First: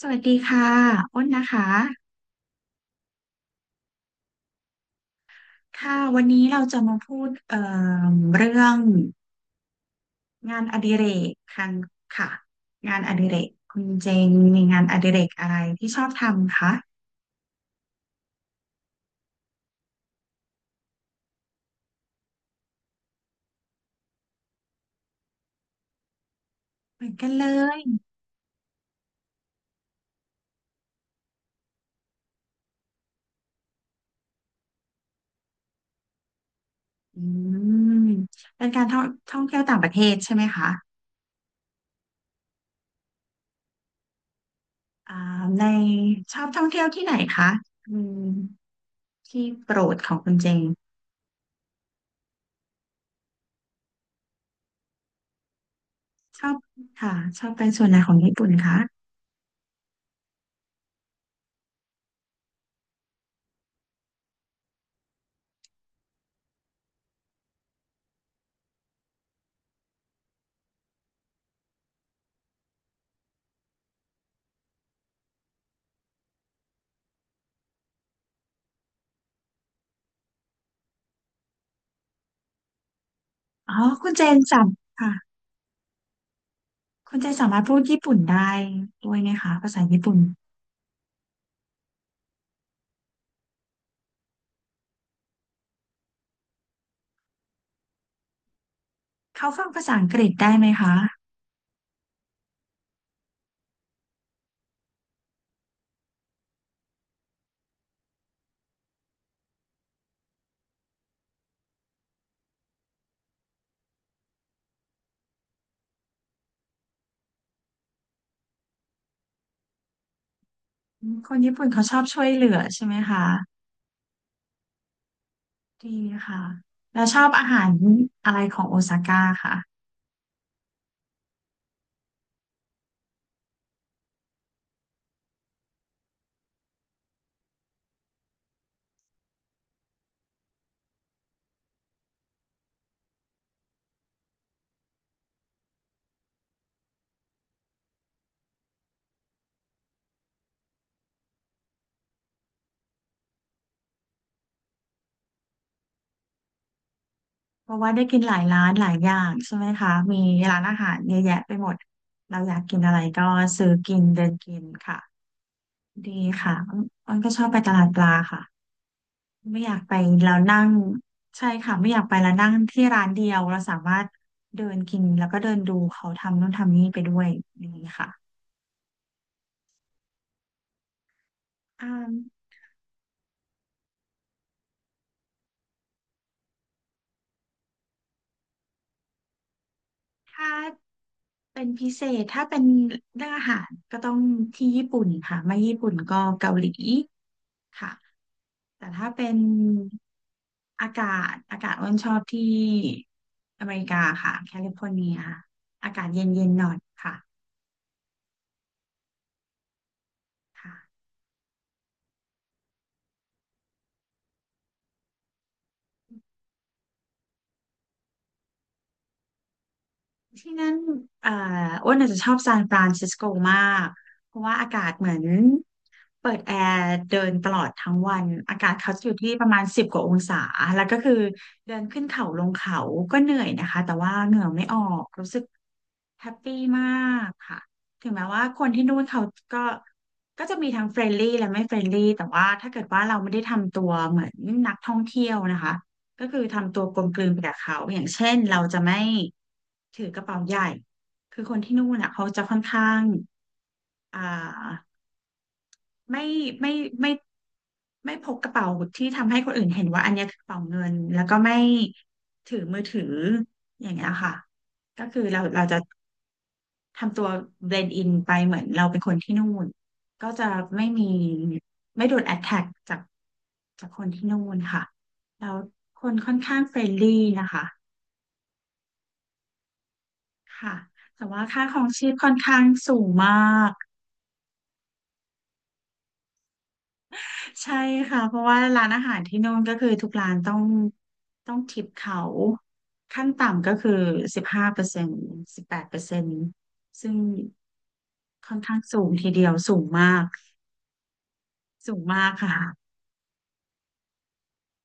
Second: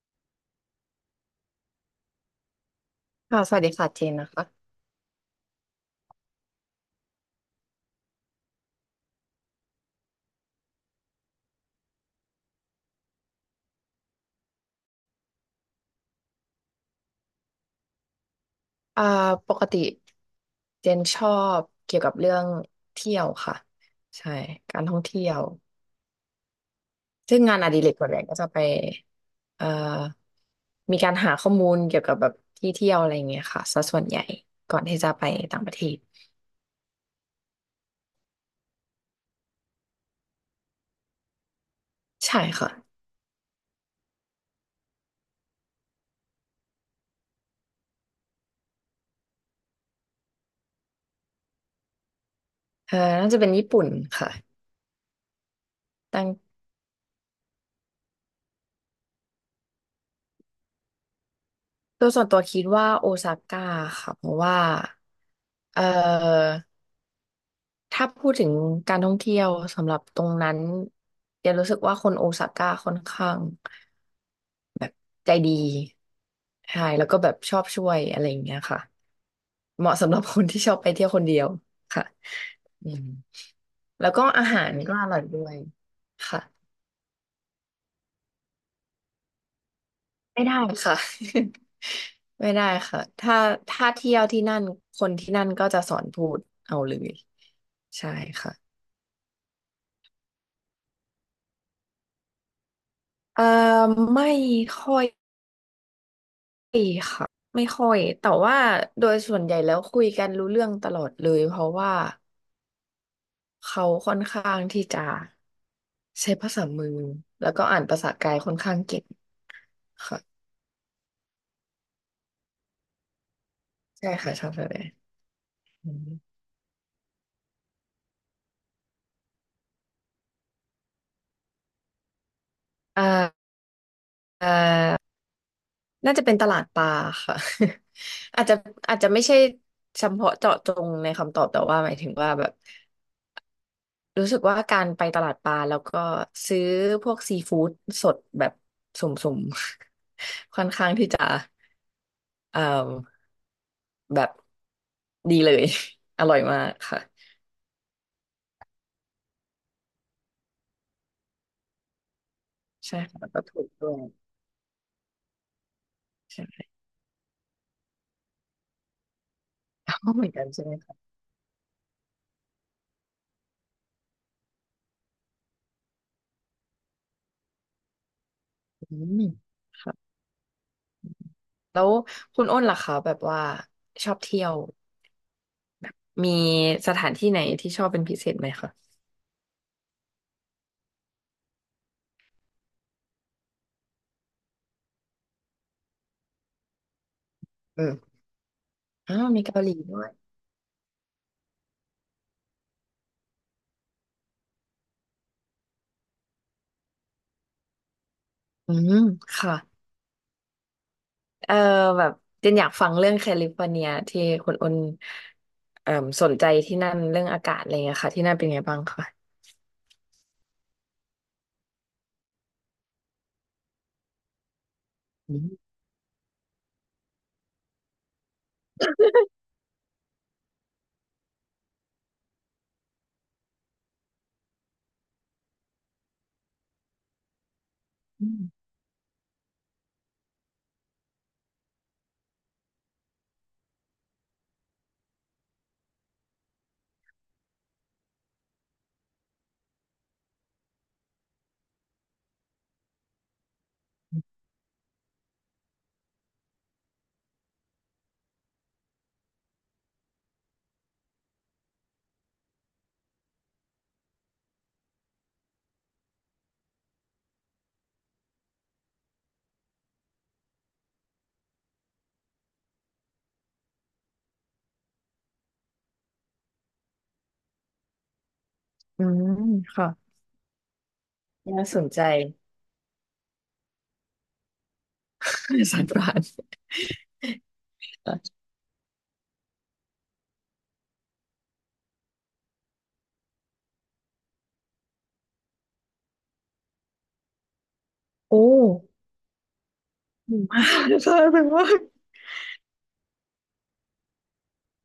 สวัสดีค่ะอ้นนะคะค่ะสวัสดีค่ะเจนนะคะค่ะวันนี้เราจะมาพูดเรื่องงานอดิเรกคันค่ะงานอดิเรกคุณเจงมีงานอดิเรกอะไรที่ชอบทำคะอ่าปกติเจนชอบเกี่ยวกับเรื่องเที่ยวค่ะใช่การท่องเที่ยวเหมือนกันซึ่งเลงานอยดิเรกส่วนใหญ่ก็จะไปเอ่อมีการหาข้อมูลเกี่ยวกับแบบที่เที่ยวอะไรอย่างเงี้ยค่ะซะส่วนใหญ่ก่อนที่จะไปต่างประเทศอืมเป็นการท่องเที่ยวต่างประเทศใช่ไหมคะใช่ค่ะอ่าในชอบท่องเที่ยวที่ไหนคะอืมที่โปรดของคุณเจงน่าจะเป็นญี่ปุ่นค่ะแต่ชอบค่ะชอบไปส่วนไหนของญี่ปุ่นคะตัวส่วนตัวคิดว่าโอซาก้าค่ะเพราะว่าเออ ถ้าพูดถึงการท่องเที่ยวสำหรับตรงนั้นเดี๋ยวรู้สึกว่าคนโอซาก้าค่อนข้างใจดีใช่แล้วก็แบบชอบช่วยอะไรอย่างเงี้ยค่ะเหมาะสำหรับคนที่ชอบไปเที่ยวคนเดียวค่ะอืมอ๋อแล้คุวณก็เจนอาจหารก็ำอค่ะ ร่อยด้วยค่ะคุณเจสามารถพูดญี่ปุ่นได้ด้วยไหมคะภาษาญี่ปุ่นไม่ได้ค่ะ ไม่ได้ค่ะถ้าถ้าเที่ยวที่นั่นคนที่นั่นก็จะสอนพูดเอาเลยใช่ค่ะเขาฟังภาษาอังกฤษได้ไหมคะเอ่อไม่ค่อย ไม่ค่ะไม่ค่อยแต่ว่าโดยส่วนใหญ่แล้วคุยกันรู้เรื่องตลอดเลยเพราะว่าเขาค่อนข้างที่จะใช้ภาษามือแล้วก็อ่านภาษากายค่อนข้างเก่งค่ะอืมคนญี่ปุ่นเขาชอบช่วยเหลือใช่ไหมคะใช่ค่ะชอบแบบนี้ดีอืมค่ะแล้วชอบอาหารอะไรของโอซาก้าค่ะอ่าอ่าน่าจะเป็นตลาดปลาค่ะ อาจจะอาจจะไม่ใช่เฉพาะเจาะจงในคำตอบแต่ว่าหมายถึงว่าแบบรู้สึกว่าการไปตลาดปลาแล้วก็ซื้อพวกซีฟู้ดสดแบบสุ่มๆ ค่อนข้างที่จะ เอ่อแบบดีเลย อร่อยมากค่ะเพราะว่าได้กินหลายร้านหลายอย่างใช่ไหมคะมีร้านอาหารเยอะแยะไปหมดเราอยากกินอะใช่ไรค่ะก็แล้วก็ถูซื้กอด้วกิยนเดินกินค่ะดีใชค่ะ่ อ้นก็ชอบไปตลาดปลาค่ะ ไม่อยากไป อ๋อเหมืแล้อนวกันนั่ใช่งไหมคะใช่ค่ะไม่อยากไปแล้วนั่งที่ร้านเดียวเราสามารถเดินกินแล้วก็เดินดูเขาทำนู่นทำนี่ไปด้วยอย่างนี้ค่ะอืมค่ะแล้อ่วคุณาอ้นล่ะคะแบบว่าชอบเที่ยวมีสถานที่ไหนที่ชอบเป็นพิเศษไหมคะถ้าเป็นพิเศษถ้าเป็นเรื่องอาหารก็ต้องที่ญี่ปุ่นค่ะไม่ญี่ปุ่นก็เกาหลีอืค่ะมแต่ถ้าอ้าเป็วนมีเกาหลีด้วยอากาศอากาศอ้นชอบที่อเมริกาค่ะแคลิฟอร์เนียอากาศเย็นๆหน่อยค่ะอืมค่ะค่ะ เอ่อแบบเจนอยากฟังเรื่องแคลิฟอร์เนียที่คุณอ้นเอ่มสนใจที่นั่นเรื่องอากาศอะไรเงี้ยค่ะที่นั่นเป็นไงบ้างคะที่นั่นอ่าอ้วนอาจจะชอบซานฟรานซิสโกมาก เพราะว่าอากาศเหมือนอืมเปิดแอร์เดินตลอดทั้งวันอากาศเขาจะอยู่ที่ประมาณ10 กว่าองศาแล้วก็คือเดินขึ้นเขาลงเขาก็เหนื่อยนะคะแต่ว่าเหงื่อไม่ออกรู้สึก แฮปปี้มากค่ะถึงแม้ว่าคนที่นู่นเขาก็ก็จะมีทั้งเฟรนลี่และไม่เฟรนลี่แต่ว่าถ้าเกิดว่าเราไม่ได้ทำตัวเหมือนนักท่องเที่ยวนะคะก็คือทำตัวกลมกลืนไปกับเขาอย่างเช่นเราจะไม่ถือกระเป๋าใหญ่คือคนที่นู่นอ่ะเขาจะค่อนข้างอ่าไม่ไม่ไม่ไม่พกกระเป๋าที่ทำให้คนอื่นเห็นว่าอันเนี้ยคือกระเป๋าเงินแล้วก็ไม่ถือมือถืออย่างเงี้ยค่ะก็คือเราจะ ทำตัวเบลนด์อินไปเหมือนเราเป็นคนที่นู่นก็จะไม่มีไม่โดนแอ t แทกจากคนที่นู่นค่ะแล้วคนค่อนข้างเฟรนลี่นะคะอืมค่ะค่ะแต่ว่าค่าน่าคสรอนงใจ ชีพค่อนข้างสูงมากสารประหลาดใช่ค่ะเพราะว่าร้านอาหารที่นู่นก็คือทุกร้านต้องทิปเขาขั้นต่ำก็คือ15%18%ซึ่งโอ้ค่อนข้างสูงทีเดียวสูงมากหิวมากค่ะแบบว่าสูงมากค่ะ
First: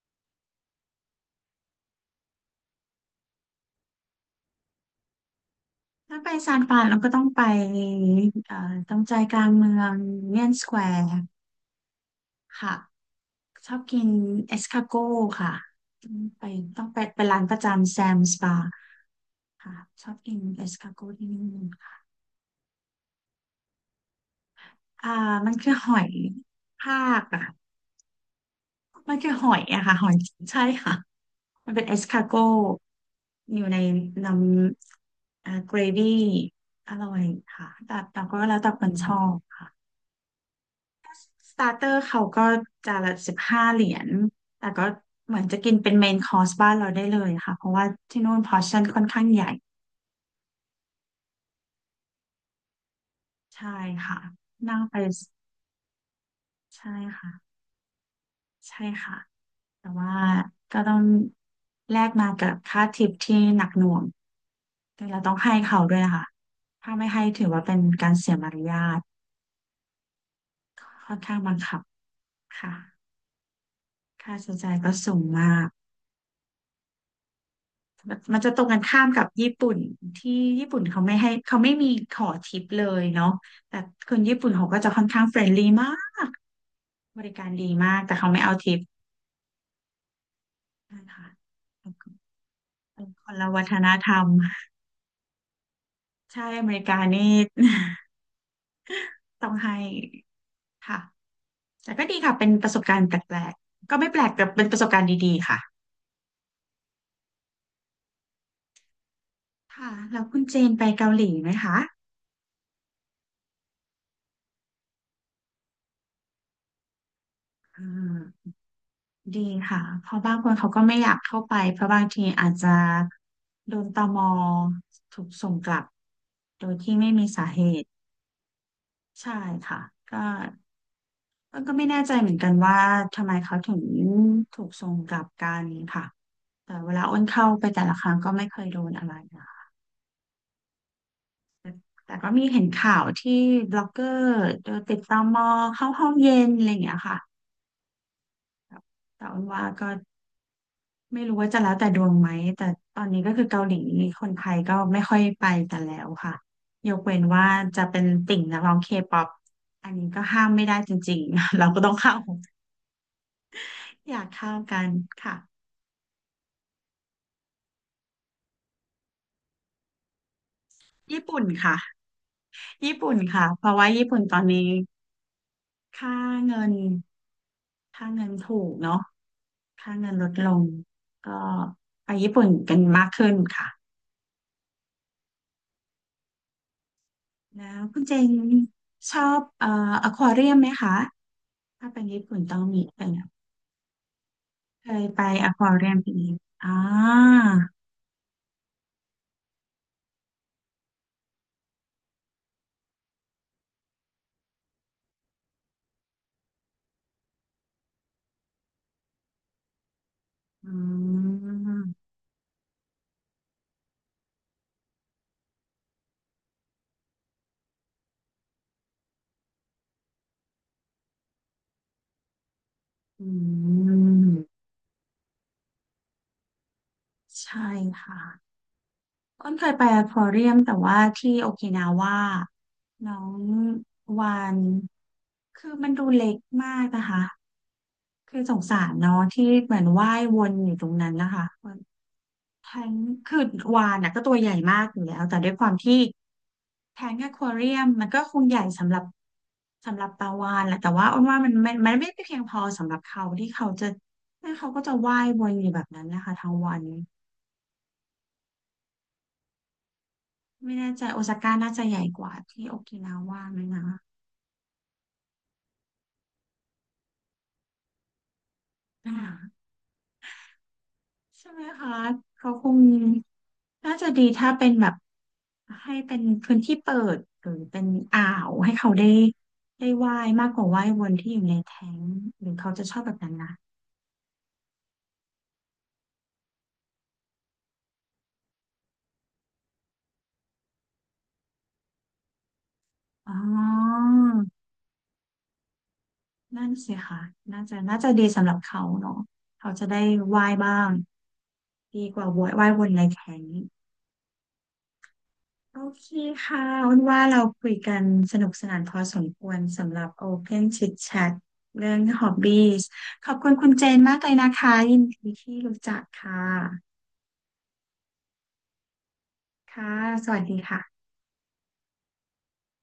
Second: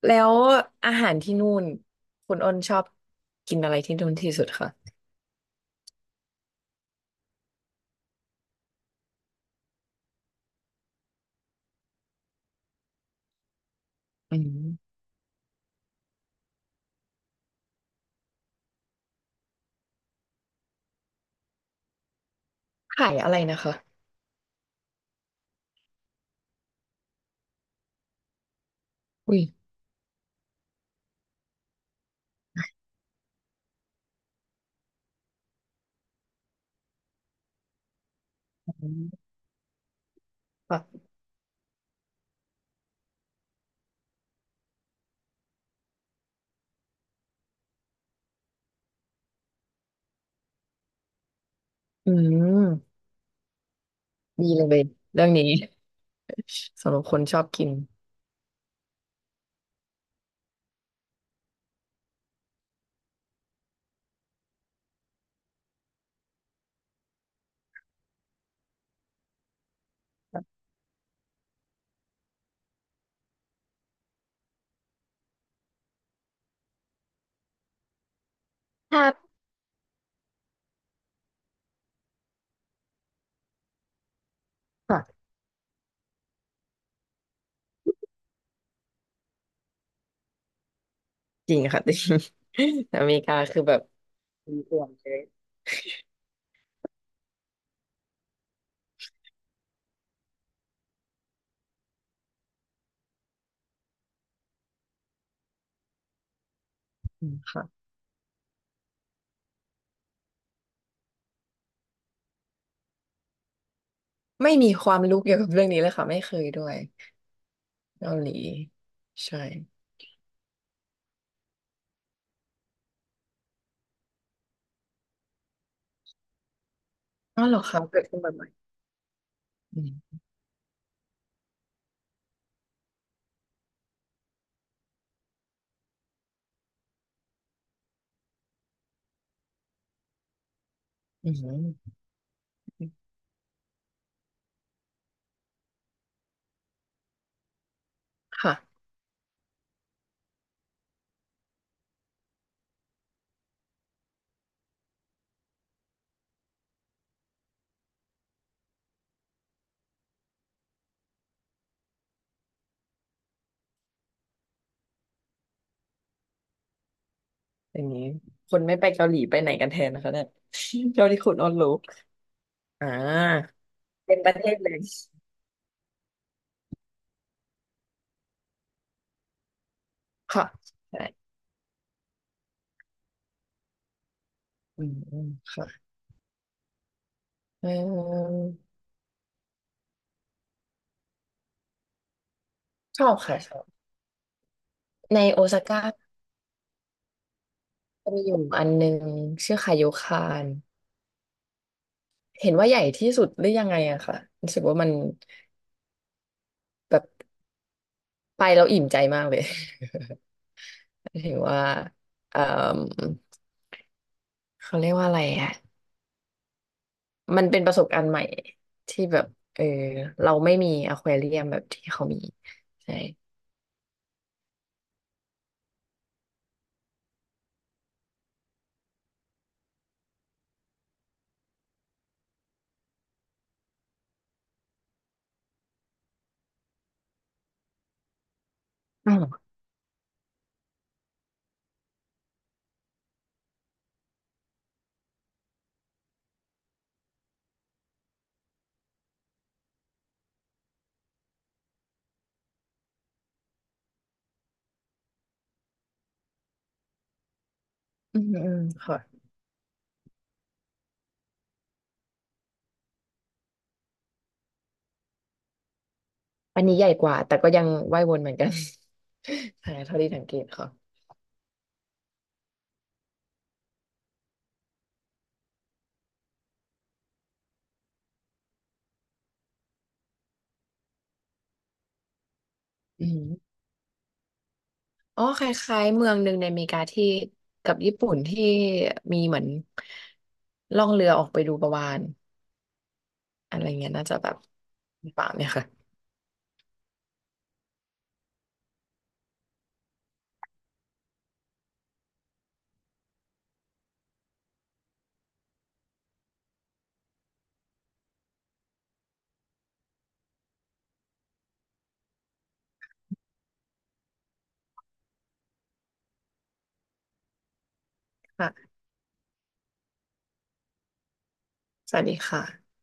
แล้วอาหารที่นู่นคุณอ้นชอบกินอะไรที่นู่นที่สุดคะถ้าไปซานฟรานเราก็ต้องไปเอ่อตรงใจกลางเมืองยูเนียนสแควร์ค่ะชอบกินอืเอสคามโก้ค่ะต้องไปต้องไปเป็นร้านประจำแซมสปาค่ะชอบกินเอสคาโก้ที่นี่ค่ะขายอะไรนะคะอ่ามันคือหอยทากอะมันคืออุ้ยหอยอะค่ะหอยใช่ค่ะมันเป็นเอสคาโก้อยู่ในน้ำเกรวี่อร่อยค่ะแต่ก็แล้วแต่คอืนชอมบค่ะ ค่ะสตาร์เตอร์เขาก็จานละ15 เหรียญแต่ก็เหมือนจะกินเป็นเมนคอร์สบ้านเราได้เลยค่ะ เพราะว่าที่นู่นพอร์ชั่นค่อนข้างใหญ่อืมใช่ค่ะดีเลนั่งยไปเรื่องนี้ใช่สำหรับคนชอบค่ะกินใช่ค่ะแต่ว่าก็ต้องแลกมากับค่าทิปที่หนักหน่วงแต่เราต้องให้เขาด้วยนะคะถ้าไม่ให้ถือว่าเป็นการเสียมารยาทค่อนข้างบังคับค่ะค่าใช้จ่ายก็สูงมาก มันจะตรงกันคข้ารัมกับบญี่ปุ่นที่ญี่ปุ่นเขาไม่ให้เขาไม่มีขอทิปเลยเนาะแต่คนญี่ปุ่นเขาก็จะค่อนข้าค่ะงเฟรนลี่มากบริการดีมากแต่เขาไม่เอาทิปนะคะจริงค่ะ จริงเป็อนเมครินกาละคือวัฒแบบนธรรมมีอวดเลยใช่อเมริกานี่ ต้องให้ค่ะแต่ก็ดีค่ะเป็นประสบการณ์แปลกๆก็ไม่แปลกแต่เป็นประสบการณ์ดีๆค่ะอืมค่ะค่ะแล้วคุณเจนไปเกาหลีไหมคะไม่มีความรู้เกี่ยวกับเรื่องนี้เลยค่ะไม่เคยด้วยอ่เกาหลีา ใช่ดีค่ะเพราะบางคนเขาก็ไม่อยากเข้าไปเพราะบางทีอาจจะโดนตมถูกส่งกลับโดยที่ไม่มีอ๋อสาเหรอเหคะตุเกิดขึ้นบ่อยใช่ค่ะๆ ก็ก็ไม่แน่ใจเหมือนกันว่าทำไมเขาถึงถูกส่งกลับกันค่ะแต่เวลาอ้นเข้าไปแต่ละครั้งก็ไม่เคยโดนอะไรนะคะอืมแต่ก็มีเห็นข่าวที่บล็อกเกอร์โดนติดตมเข้าห้องเย็นอะไรอย่างเงี้ยค่ะค่ะแต่อ้นว่าก็ ไม่รู้ว่าจะแล้วแต่ดวงไหมแต่ตอนนี้ก็คือเกาหลีคนไทยก็ไม่ค่อยไปกันแล้วค่ะยกเว้นว่าจะเป็นติ่งนักร้องเคป๊อปอันนี้ก็ห้ามไม่ได้จริงๆ เราก็ต้องเข้าอยากเข้ากันค่ะอย่างนี้คนไม่ไปเกาหลีไปไหนกันแทนนะคะเนี่ย เกาหลีญี่คุณปุ่นออนลูค่ะกอ่ญี่ปุ่นค่ะาเพราะว่าญี่เป็ปุ่นนปตระอเทนศนี้เลยค่าเงินค่าเงินถูกเนาะค่าเงินลดค่ะลงใช่ก็ไปญี่ปุ่นกันมากขึ้นค่ะอืมอืมค่ะเแล้วคุณเจนออชอบอควาเรียมไหมคะถ้าเป็นญี่ปุ่นต้องมีชเป็อน บค่ะชอบเคยในไปโออคซาวาก้าเรียมพีกอ่าจะมีอยู่อันหนึ่งชื่อคาโยคานเห็นว่าใหญ่ที่สุดหรือยังไงอะค่ะรู้สึกว่ามันแบบไปแล้วอิ่มใจมากเลย อื ถึงว่ามเอ่อเขาเรียกว่าอะไรอะ มันเป็นประสบการณ์ใหม่ที่แบบเออเราไม่มีอควาเรียมแบบที่เขามีใช่อืมใช่ค่ะอ้นเคยไปอควาเรียมแต่ว่าที่โอกินาว่าน้องวาน คือมันดูเล็กมากนะคะ คือสงสารอ๋เนาะที่อเหมือนว่ายวนอยู่ตรงนั้นนะคะทั้งคือวานน่ะก็ตัวใหญ่มากอยู่แล้วแต่ด้วยความที่ แทงอควาเรียมมันก็คงใหญ่สำหรับสำหรับปลาวาฬแหละแต่ว่าอ้นว่ามันไม่เพียงพอสำหรับเขาที่เขาจะ่เขาก็จะว่ายวนอยู่แบบนั้นนะคะทั้งวันอืมอืมค่ะไม่แน่ใจโอซาก้าน่าจะใหญ่กว่าที่โอกินาว่าไหมนะอันนี้ใหญ่กว่าแต่ก็ยังว่ายวนเหมือนกัน อ่ าใช่เท่าที่สังเกตค่ะใช่ไหมคะเขาคงน่าจะดีถ้าเป็นแบบให้เป็นพื้นที่เปิดหรือเป็นอ่าวให้เขาได้ได้ว่ายมากกว่าว่ายวนที่อยู่ในแท้งหรือเขาจะชอบอืแบบนั้นนะมอ๋อคล้ายๆเมืองหนึ่งในอเมริกาที่กับญี่ปุ่นที่มีเหมือนล่องเรือออกไปดูปลาวาฬอ๋อ อะไรเงี้ยน่าจะแบบป่าเนี่ยค่ะนั่นสิค่ะน่าจะน่าจะดีสำหรับเขาเนาะเขาจะได้ว่ายบ้างดีกว่าว่ายวนในแข็งโอเคค่ะอ้นว่าเราคุยกันสนุกสนานพอสมควรสำหรับ Open Chit Chat เรื่อง Hobbies ขอบคุณคุณเจนมากเลยนะคะยินดีที่รู้จักค่ะค่ะค่ะสวัสดีค่ะสวัสดีค่ะ